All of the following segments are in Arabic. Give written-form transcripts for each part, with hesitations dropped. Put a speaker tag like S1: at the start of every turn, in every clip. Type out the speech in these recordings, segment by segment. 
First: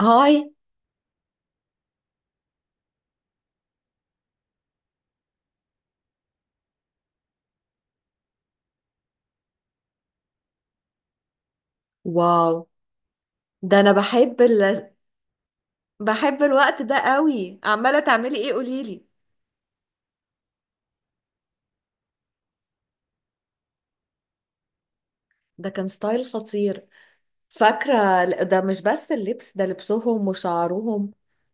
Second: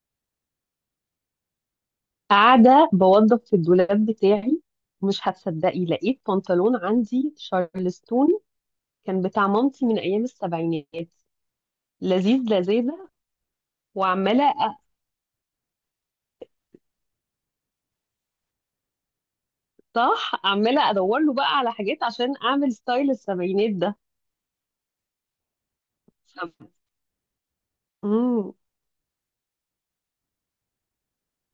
S1: هاي.
S2: قاعدة بوظف في الدولاب بتاعي. مش هتصدقي، لقيت بنطلون عندي شارلستون. كان بتاع مامتي من أيام السبعينات. لذيذ
S1: واو.
S2: لذاذة.
S1: ده انا بحب
S2: وعمالة أ-
S1: بحب الوقت ده قوي. عماله تعملي ايه قوليلي؟
S2: صح، عمالة أدور له بقى على حاجات عشان أعمل ستايل السبعينات ده.
S1: ده كان ستايل خطير. فاكره
S2: امم.
S1: ده مش بس اللبس ده، لبسهم وشعرهم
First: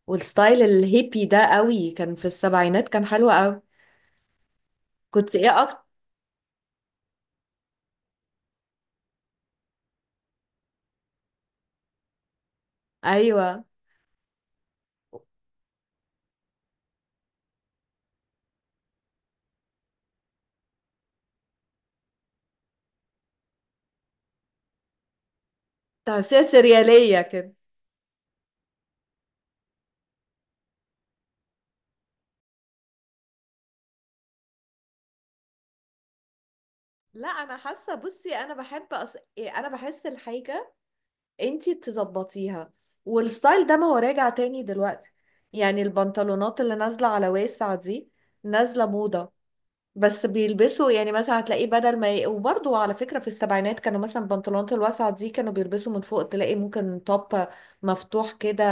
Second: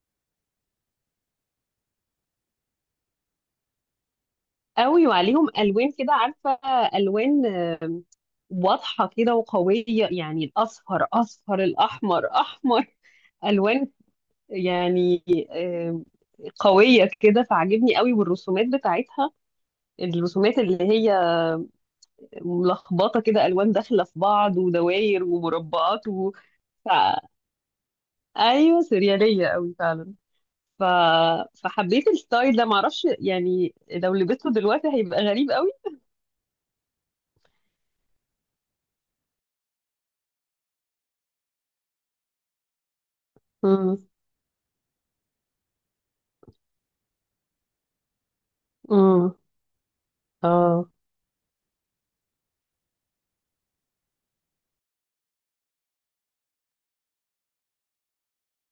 S1: والستايل الهيبي ده قوي، كان في السبعينات، كان حلو قوي.
S2: قوي،
S1: كنت
S2: وعليهم
S1: ايه اكتر؟
S2: ألوان كده عارفة. ألوان واضحة كده وقوية، يعني الأصفر أصفر، الأحمر أحمر.
S1: ايوه،
S2: ألوان، يعني، قوية كده، فعجبني قوي، والرسومات بتاعتها. الرسومات اللي هي ملخبطة كده، ألوان داخلة في بعض، ودواير ومربعات
S1: تمثيل
S2: ف...
S1: سرياليه كده.
S2: أيوة، سريالية قوي فعلا. ف... فحبيت الستايل ده، معرفش يعني لو لبسته دلوقتي هيبقى غريب قوي.
S1: لا، انا حاسه، بصي انا بحب أص... إيه، انا بحس الحاجه انتي تظبطيها، والستايل ده ما هو
S2: امم.
S1: راجع تاني دلوقتي، يعني البنطلونات اللي نازلة على واسع دي نازلة موضة،
S2: امم.
S1: بس
S2: اه.
S1: بيلبسوا يعني مثلا هتلاقيه بدل ما وبرضه على فكرة في السبعينات كانوا مثلا البنطلونات الواسعة دي كانوا بيلبسوا من فوق، تلاقي ممكن توب مفتوح كده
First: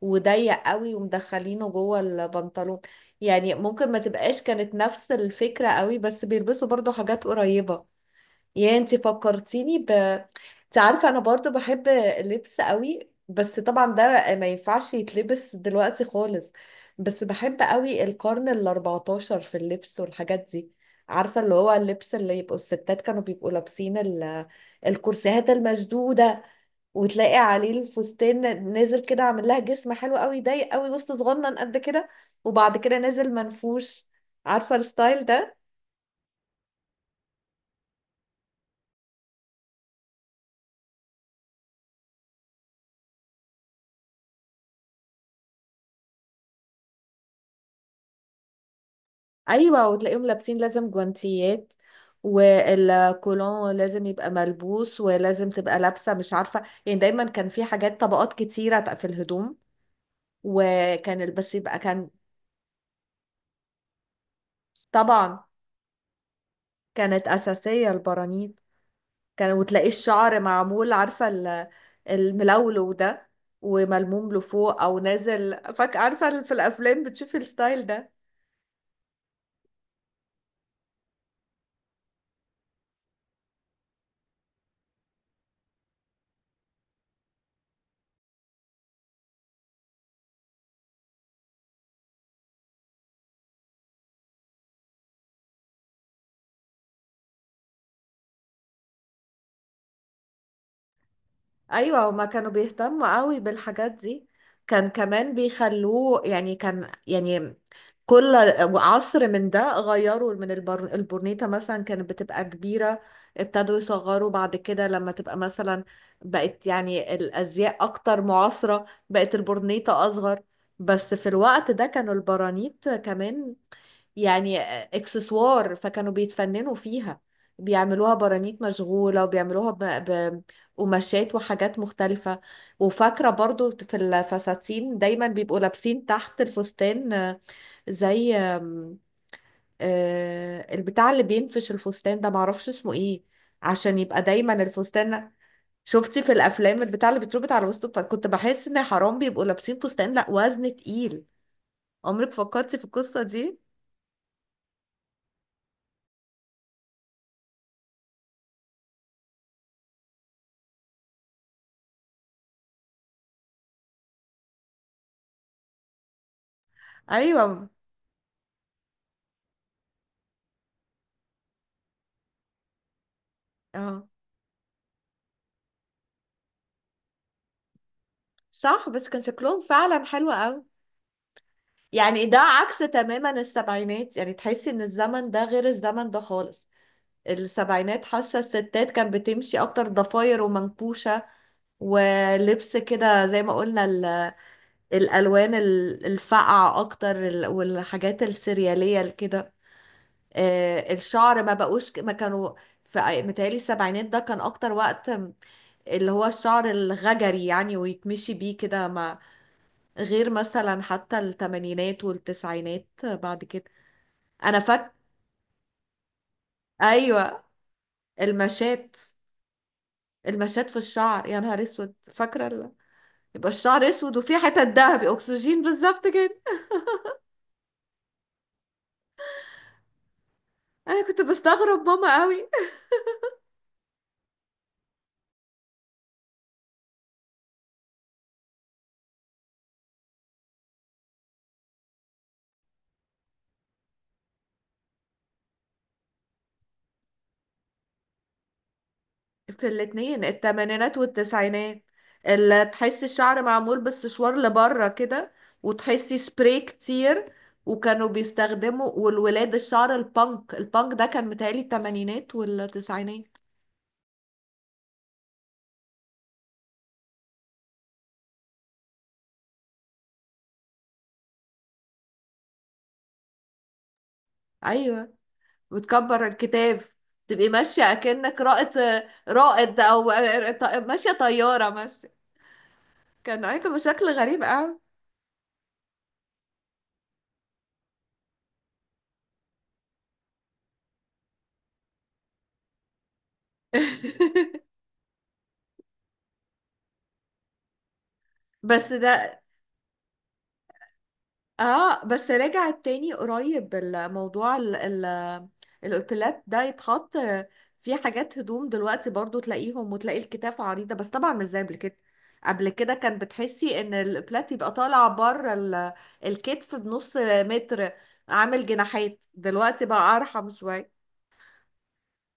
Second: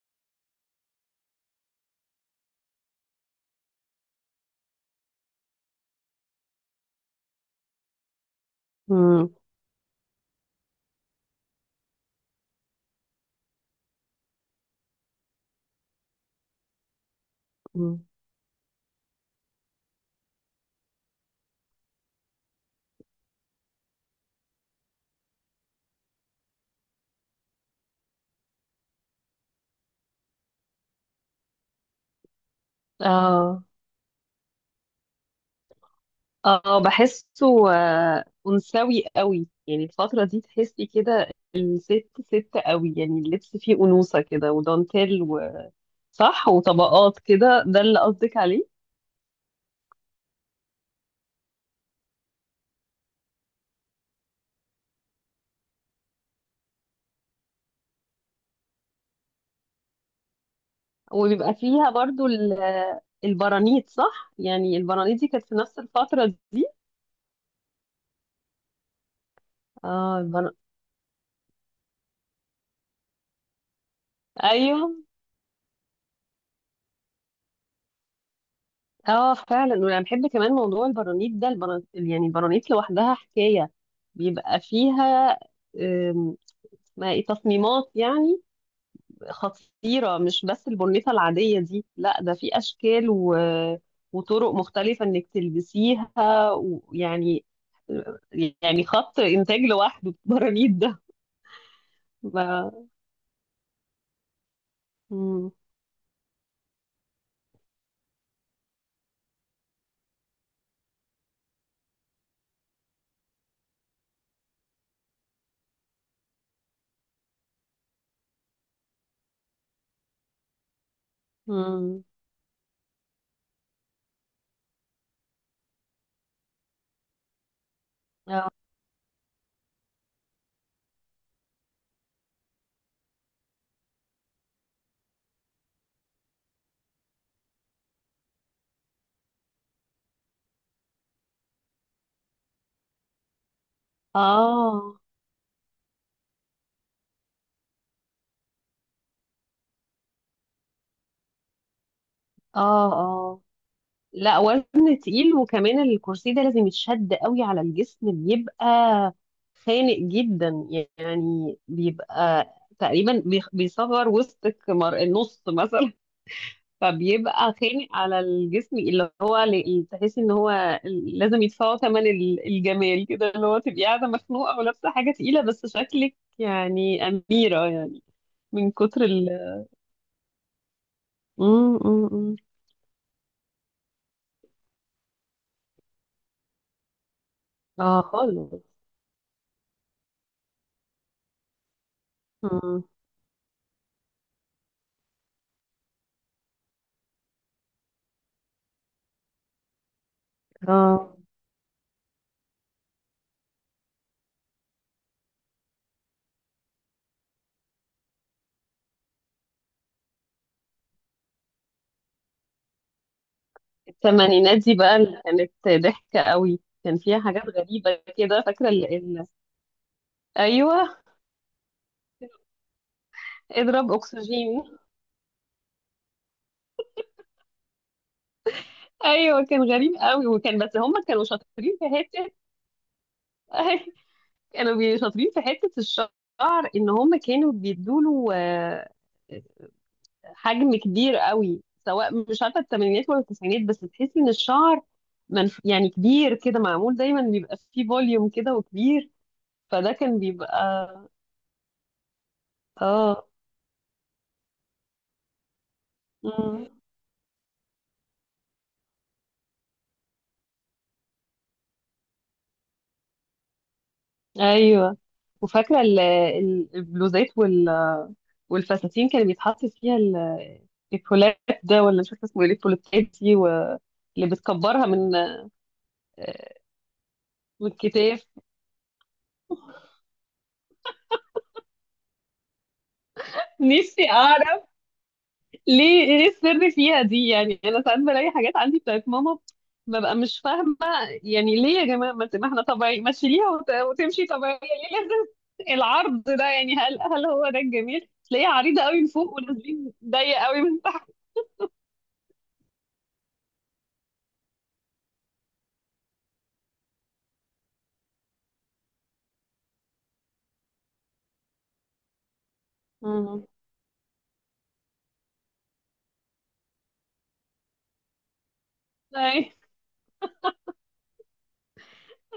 S1: وضيق قوي ومدخلينه جوه البنطلون، يعني ممكن ما تبقاش كانت نفس الفكرة قوي، بس بيلبسوا برضه حاجات قريبة. يا انتي
S2: امم.
S1: فكرتيني انت عارفة انا برضو بحب اللبس قوي، بس طبعا ده ما ينفعش يتلبس دلوقتي خالص، بس بحب قوي
S2: امم.
S1: القرن الاربعتاشر في اللبس والحاجات دي. عارفة اللي هو اللبس اللي يبقوا الستات كانوا بيبقوا لابسين الكرسيهات المشدودة، وتلاقي عليه الفستان نازل كده، عامل لها جسم حلو قوي، ضيق قوي، وسط صغنن قد كده، وبعد كده نازل
S2: اه.
S1: منفوش. عارفة الستايل ده؟
S2: اه، بحسه. آه، أنثوي قوي، يعني الفترة دي تحسي كده. الست ست قوي، يعني اللبس فيه أنوثة كده ودانتيل صح، وطبقات كده، ده اللي قصدك عليه.
S1: ايوه. وتلاقيهم لابسين لازم جوانتيات، والكولون لازم يبقى ملبوس، ولازم تبقى لابسه، مش عارفه يعني، دايما كان في حاجات طبقات كتيره في الهدوم، وكان
S2: وبيبقى
S1: البس يبقى
S2: فيها
S1: كان.
S2: برضو ال- البرانيت، صح، يعني البرانيت دي
S1: طبعا،
S2: كانت في نفس الفترة دي.
S1: كانت اساسيه البرانيت، كان، وتلاقي
S2: اه،
S1: الشعر معمول، عارفه الملولو ده، وملموم لفوق
S2: ايوه.
S1: او نازل، فاك، عارفه في الافلام بتشوفي الستايل ده.
S2: اه فعلا، وانا بحب كمان موضوع البرانيت ده. البرانيت، يعني البرانيت لوحدها حكاية. بيبقى فيها، آم، اسمها ايه، تصميمات يعني. خطيرة، مش بس البنيطة العادية دي، لا ده في أشكال وطرق مختلفة إنك تلبسيها. ويعني يعني يعني خط إنتاج لوحده. البرانيت ده
S1: ايوه، هما كانوا
S2: ما...
S1: بيهتموا قوي بالحاجات دي، كان كمان
S2: مم.
S1: بيخلوه يعني كان يعني كل عصر من ده غيروا من البورنيطة مثلا كانت بتبقى كبيرة، ابتدوا يصغروا بعد كده، لما تبقى مثلا بقت يعني الأزياء أكتر معاصرة بقت البورنيطة أصغر، بس في الوقت ده
S2: مم.
S1: كانوا البرانيط كمان يعني اكسسوار، فكانوا بيتفننوا فيها، بيعملوها
S2: آه،
S1: برانيت مشغولة، وبيعملوها قماشات وحاجات مختلفة. وفاكرة برضو في الفساتين دايما بيبقوا لابسين تحت الفستان، زي آم، آه، البتاع اللي بينفش الفستان ده، معرفش اسمه ايه، عشان يبقى دايما
S2: آه،
S1: الفستان. شفتي في الافلام البتاع اللي بيتربط على وسطه؟ فكنت بحس ان حرام بيبقوا لابسين فستان، لا وزن تقيل. عمرك فكرتي في القصة
S2: آه،
S1: دي؟
S2: لا وزن تقيل، وكمان الكرسي ده لازم يتشد قوي على الجسم، بيبقى خانق جدا. يعني بيبقى تقريبا بيصغر وسطك، النص مثلا. فبيبقى
S1: ايوه،
S2: خانق على الجسم، اللي هو تحسي ان هو لازم يدفعوا ثمن الجمال كده، اللي هو تبقي قاعده
S1: اه،
S2: مخنوقه ولابسه حاجه تقيله، بس شكلك يعني اميره، يعني من
S1: صح،
S2: كتر
S1: بس كان شكلهم فعلا حلو قوي،
S2: مم، مم،
S1: يعني
S2: مم.
S1: ده عكس تماما السبعينات، يعني تحسي ان الزمن ده غير الزمن ده خالص.
S2: اه
S1: السبعينات حاسة
S2: خالص.
S1: الستات كانت بتمشي أكتر ضفاير ومنكوشة، ولبس
S2: مم.
S1: كده زي ما قلنا الألوان الفاقعة أكتر والحاجات السريالية كده.
S2: اه،
S1: الشعر ما بقوش ما كانوا متهيألي السبعينات ده كان أكتر وقت اللي هو الشعر الغجري يعني ويتمشي بيه كده ما، غير مثلا حتى التمانينات والتسعينات بعد كده. أنا
S2: الثمانينات دي
S1: فاكرة.
S2: بقى، اللي كانت ضحكه قوي، كان فيها
S1: أيوة،
S2: حاجات غريبه كده، فاكره ال...
S1: المشات،
S2: ال...
S1: المشات في
S2: ايوه.
S1: الشعر، يا نهار اسود، فاكره يبقى الشعر
S2: اضرب
S1: اسود وفي حتت
S2: اكسجين.
S1: ذهبي اكسجين بالظبط كده.
S2: ايوه، كان غريب قوي، وكان بس هم
S1: انا كنت
S2: كانوا شاطرين
S1: بستغرب
S2: في
S1: ماما
S2: حته.
S1: قوي.
S2: شاطرين في حتة الشعر، ان هم كانوا بيدوله حجم كبير قوي. سواء مش عارفة الثمانينات ولا التسعينات، بس تحسي ان الشعر يعني كبير كده، معمول دايما، بيبقى فيه فوليوم كده وكبير.
S1: في
S2: فده كان
S1: الاتنين التمانينات
S2: بيبقى.
S1: والتسعينات اللي تحسي
S2: اه.
S1: الشعر معمول بالسشوار لبره كده، وتحسي سبراي
S2: مم.
S1: كتير، وكانوا بيستخدموا. والولاد الشعر البانك، البانك ده كان متهيألي التمانينات والتسعينات.
S2: ايوه، وفاكرة البلوزات والفساتين كان بيتحط فيها الكولات ده، ولا مش فاكرة اسمه ايه الكولاتات دي اللي بتكبرها
S1: ايوه،
S2: من،
S1: وتكبر
S2: آه،
S1: الكتاب، تبقي
S2: من
S1: ماشيه
S2: الكتاف.
S1: اكنك رائد، رائد، او ماشيه طياره ماشيه. كان ايكون بشكل
S2: نفسي
S1: غريب
S2: اعرف
S1: قوي.
S2: ليه، ايه السر فيها دي؟ يعني انا ساعات بلاقي حاجات عندي بتاعت ماما، ببقى مش فاهمه، يعني ليه يا جماعه، ما احنا طبيعي، ما تشيليها وتمشي طبيعيه، ليه لازم العرض ده؟ يعني هل هو ده الجميل، تلاقيها عريضه
S1: بس
S2: قوي من فوق،
S1: ده،
S2: ونازلين ضيق قوي من تحت؟
S1: اه، بس رجع تاني قريب الموضوع الاوتيلات ده يتحط في حاجات هدوم دلوقتي برضو، تلاقيهم وتلاقي الكتاف عريضة، بس طبعا مش زي قبل كده. قبل كده كان
S2: مم.
S1: بتحسي ان الاوتيلات يبقى طالع بره الكتف بنص متر، عامل جناحات.
S2: أي-
S1: دلوقتي بقى ارحم شوية.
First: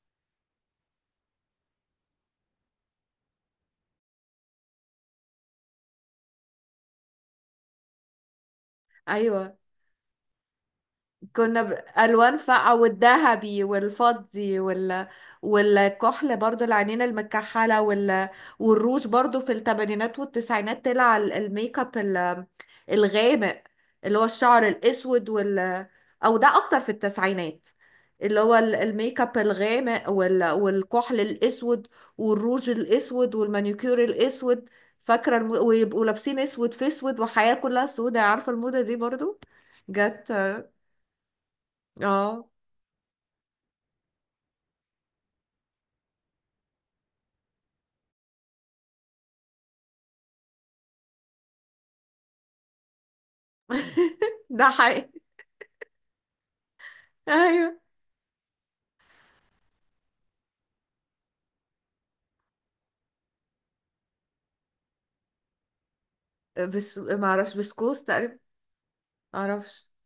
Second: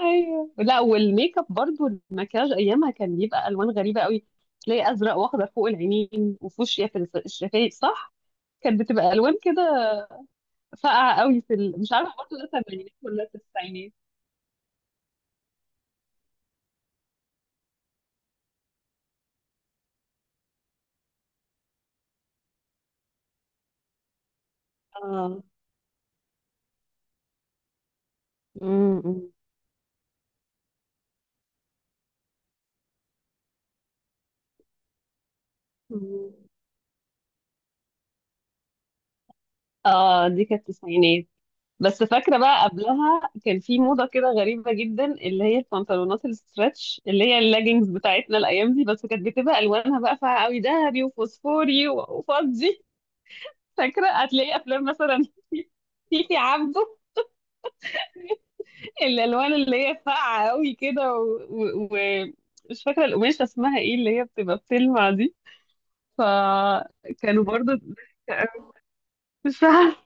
S2: ايوه، لا، والميك اب برضو، المكياج ايامها كان بيبقى الوان غريبه قوي. تلاقي ازرق واخضر فوق العينين، وفوشيا في الشفايف، صح. كانت بتبقى الوان
S1: ايوه،
S2: كده ساقعة قوي،
S1: كنا
S2: مش عارفة
S1: بألوان
S2: برضه ده
S1: فاقعة،
S2: الثمانينات ولا
S1: والذهبي
S2: التسعينات.
S1: والفضي والكحل برضو، العينين المكحلة والروج برضو. في الثمانينات والتسعينات طلع الميك اب الغامق اللي هو الشعر الأسود
S2: اه.
S1: أو ده أكتر في التسعينات، اللي هو الميك
S2: امم.
S1: اب الغامق والكحل الأسود، والروج الأسود، والمانيكير الأسود. فاكرة ويبقوا لابسين أسود في أسود، وحياة كلها سودة. عارفة الموضة دي برضو
S2: اه،
S1: جت؟
S2: دي كانت التسعينات. بس فاكرة
S1: اه.
S2: بقى، قبلها كان في موضة كده غريبة جدا، اللي هي البنطلونات الستريتش، اللي هي اللاجينز بتاعتنا الأيام دي، بس كانت بتبقى ألوانها بقى فيها قوي ذهبي وفوسفوري وفضي. فاكرة هتلاقي
S1: ده
S2: أفلام
S1: حقيقي.
S2: مثلا. تيتي عبده،
S1: ايوه،
S2: الألوان اللي هي فاقعة قوي كده مش فاكرة القماشة اسمها ايه اللي هي بتبقى بتلمع دي.
S1: بس ما
S2: فكانوا
S1: اعرفش،
S2: برضو
S1: بسكوس تقريبا،
S2: ضحك. أوي.
S1: ما
S2: مش
S1: اعرفش،
S2: عارفة،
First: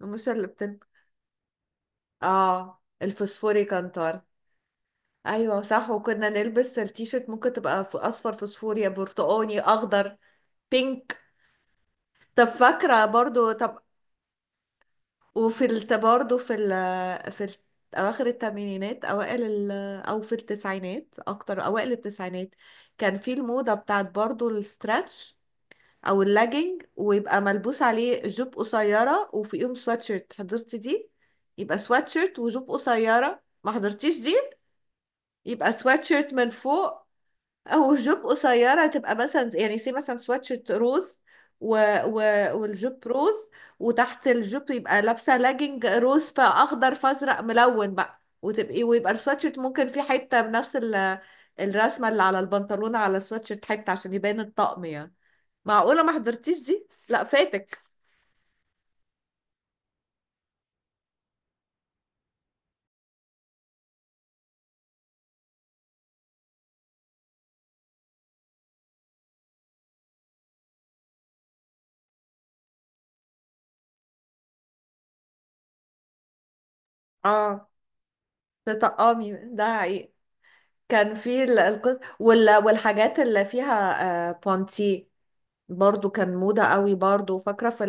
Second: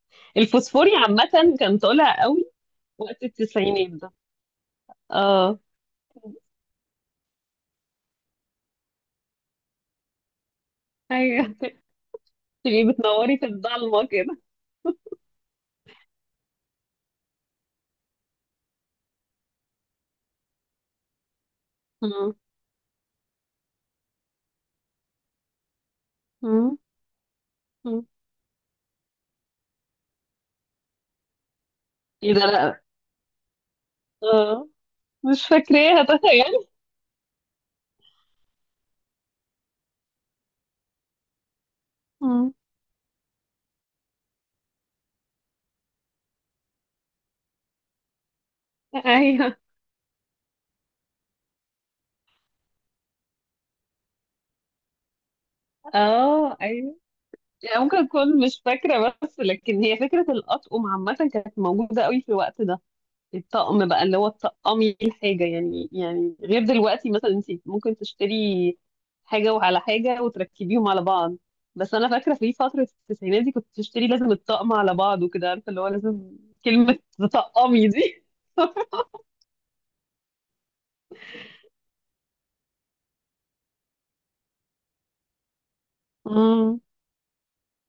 S1: مش اللي بتن
S2: الفوسفوري عامة كان طالع قوي
S1: اه،
S2: وقت
S1: الفوسفوري
S2: التسعينات ده.
S1: كانتار.
S2: اه.
S1: ايوه، صح، وكنا نلبس التيشيرت، ممكن تبقى اصفر فوسفوري، برتقاني، اخضر، بينك.
S2: ايوه،
S1: طب
S2: تبقي
S1: فاكره
S2: بتنوري في
S1: برضو، طب.
S2: الضلمة كده.
S1: وفي الت برضو في ال في ال اواخر الثمانينات اوائل او في التسعينات اكتر، اوائل
S2: مم.
S1: التسعينات كان في الموضه بتاعت برضو الستراتش او
S2: مم.
S1: اللاجينج، ويبقى ملبوس
S2: مم.
S1: عليه جوب قصيره وفوقيهم سواتشيرت. حضرتي دي؟ يبقى
S2: ايه
S1: سواتشيرت
S2: ده؟
S1: وجوب
S2: لا.
S1: قصيره. ما حضرتيش دي؟
S2: اه. مش
S1: يبقى
S2: فاكراها،
S1: سواتشيرت من
S2: تخيل.
S1: فوق او جوب قصيره، تبقى مثلا يعني سي مثلا سواتشيرت روز و... و...
S2: مم.
S1: والجوب روز، وتحت الجوب يبقى لابسه لاجينج روز، فاخضر فازرق ملون بقى، وتبقي ويبقى
S2: ايوه.
S1: السواتشيرت ممكن في حته بنفس الرسمه اللي على البنطلون، على السواتشيرت حته عشان يبان الطقم يعني. معقولة ما
S2: اه،
S1: حضرتيش دي؟
S2: ايوه،
S1: لا، فاتك.
S2: يعني ممكن اكون مش فاكرة، بس لكن هي فكرة الأطقم عامة كانت موجودة قوي في الوقت ده. الطقم بقى، اللي هو تطقمي الحاجة، يعني، يعني غير دلوقتي، مثلا انت ممكن تشتري حاجة وعلى حاجة وتركبيهم على بعض. بس انا فاكرة في فترة التسعينات دي، كنت تشتري لازم الطقم على بعض، وكده، عارفة، اللي هو لازم كلمة
S1: اه،
S2: تطقمي دي.
S1: تطقمي ده حقيقي. كان في والحاجات اللي فيها، آه بونتي برضو كان موضة
S2: امم.
S1: قوي، برضو فاكرة في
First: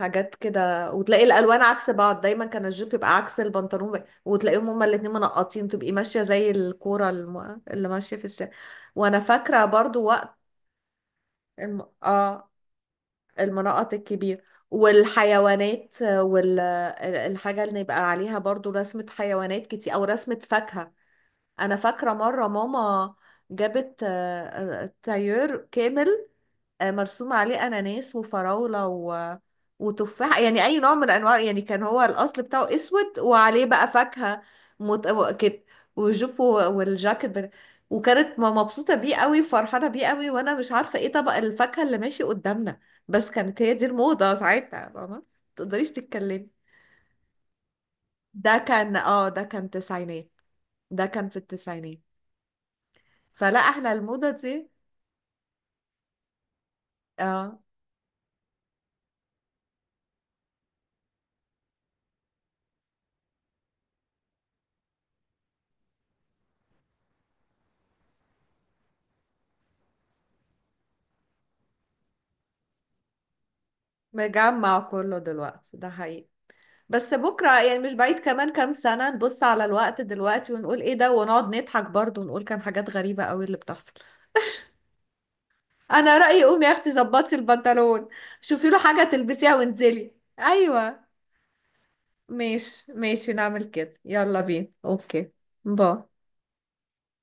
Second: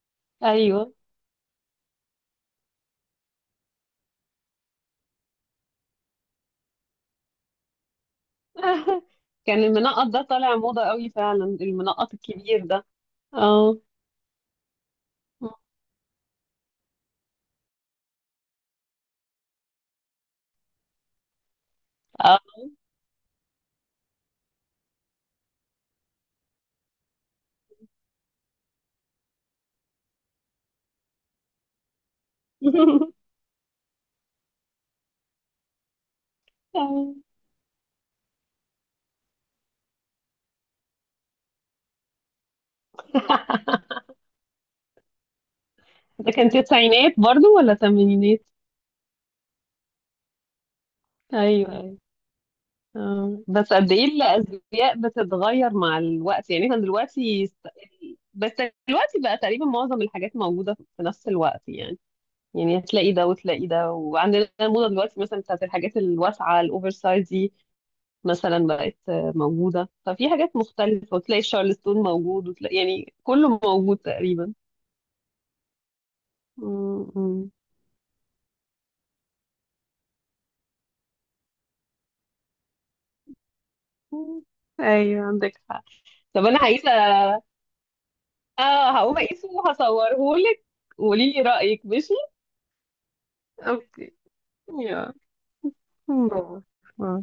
S1: الحاجات كده.
S2: ايوه.
S1: وتلاقي الألوان عكس بعض، دايما كان الجيب يبقى عكس البنطلون، وتلاقيهم هما الاتنين منقطين، تبقي ماشية زي الكورة اللي ماشية في الشارع. وأنا فاكرة
S2: كان
S1: برضو
S2: المنقط ده
S1: وقت
S2: طالع موضة قوي فعلا،
S1: الم...
S2: المنقط
S1: اه
S2: الكبير ده. اه.
S1: المناطق الكبيرة، والحيوانات، والحاجة اللي يبقى عليها برضو رسمة حيوانات كتير، أو رسمة فاكهة. أنا فاكرة
S2: آه.
S1: مرة ماما جابت طيور كامل، مرسوم عليه اناناس وفراوله وتفاح، يعني اي نوع من انواع، يعني كان هو الاصل بتاعه اسود وعليه بقى فاكهه كده، والجوب والجاكيت وكانت مبسوطه بيه قوي، فرحانه بيه قوي، وانا مش عارفه ايه طبق الفاكهه اللي ماشي قدامنا، بس كانت هي دي الموضه ساعتها، فاهمه، ما تقدريش
S2: ده كان
S1: تتكلمي.
S2: تسعينات برضو ولا تمانينات؟
S1: ده كان تسعينات، ده كان في
S2: ايوه.
S1: التسعينات.
S2: آه،
S1: فلا،
S2: بس
S1: احنا
S2: قد ايه
S1: الموضه دي،
S2: الازياء بتتغير مع الوقت! يعني احنا دلوقتي
S1: اه،
S2: بس دلوقتي بقى تقريبا معظم الحاجات موجوده في نفس الوقت. يعني هتلاقي ده وتلاقي ده، وعندنا الموضه دلوقتي مثلا بتاعت الحاجات الواسعه، الاوفر سايز دي مثلا بقت، موجوده، ففي حاجات مختلفه، وتلاقي الشارلستون موجود، وتلاقي يعني كله موجود تقريبا.
S1: مجمع كله دلوقتي، ده حقيقي،
S2: م-
S1: بس
S2: م-
S1: بكرة يعني مش بعيد كمان كام سنة نبص على الوقت دلوقتي ونقول ايه ده، ونقعد نضحك برضه، ونقول كان حاجات غريبة قوي اللي بتحصل.
S2: م. ايوه عندك حق.
S1: انا رأيي
S2: طب انا
S1: قومي يا
S2: عايزه.
S1: اختي ظبطي البنطلون، شوفي له
S2: اه،
S1: حاجة
S2: هقوم اقيسه
S1: تلبسيها وانزلي.
S2: وهصوره لك،
S1: ايوه،
S2: وقولي لي رايك، ماشي؟
S1: ماشي ماشي، نعمل كده،
S2: Okay.
S1: يلا بينا،
S2: Ja.
S1: اوكي. باي.
S2: Bravo. Ja.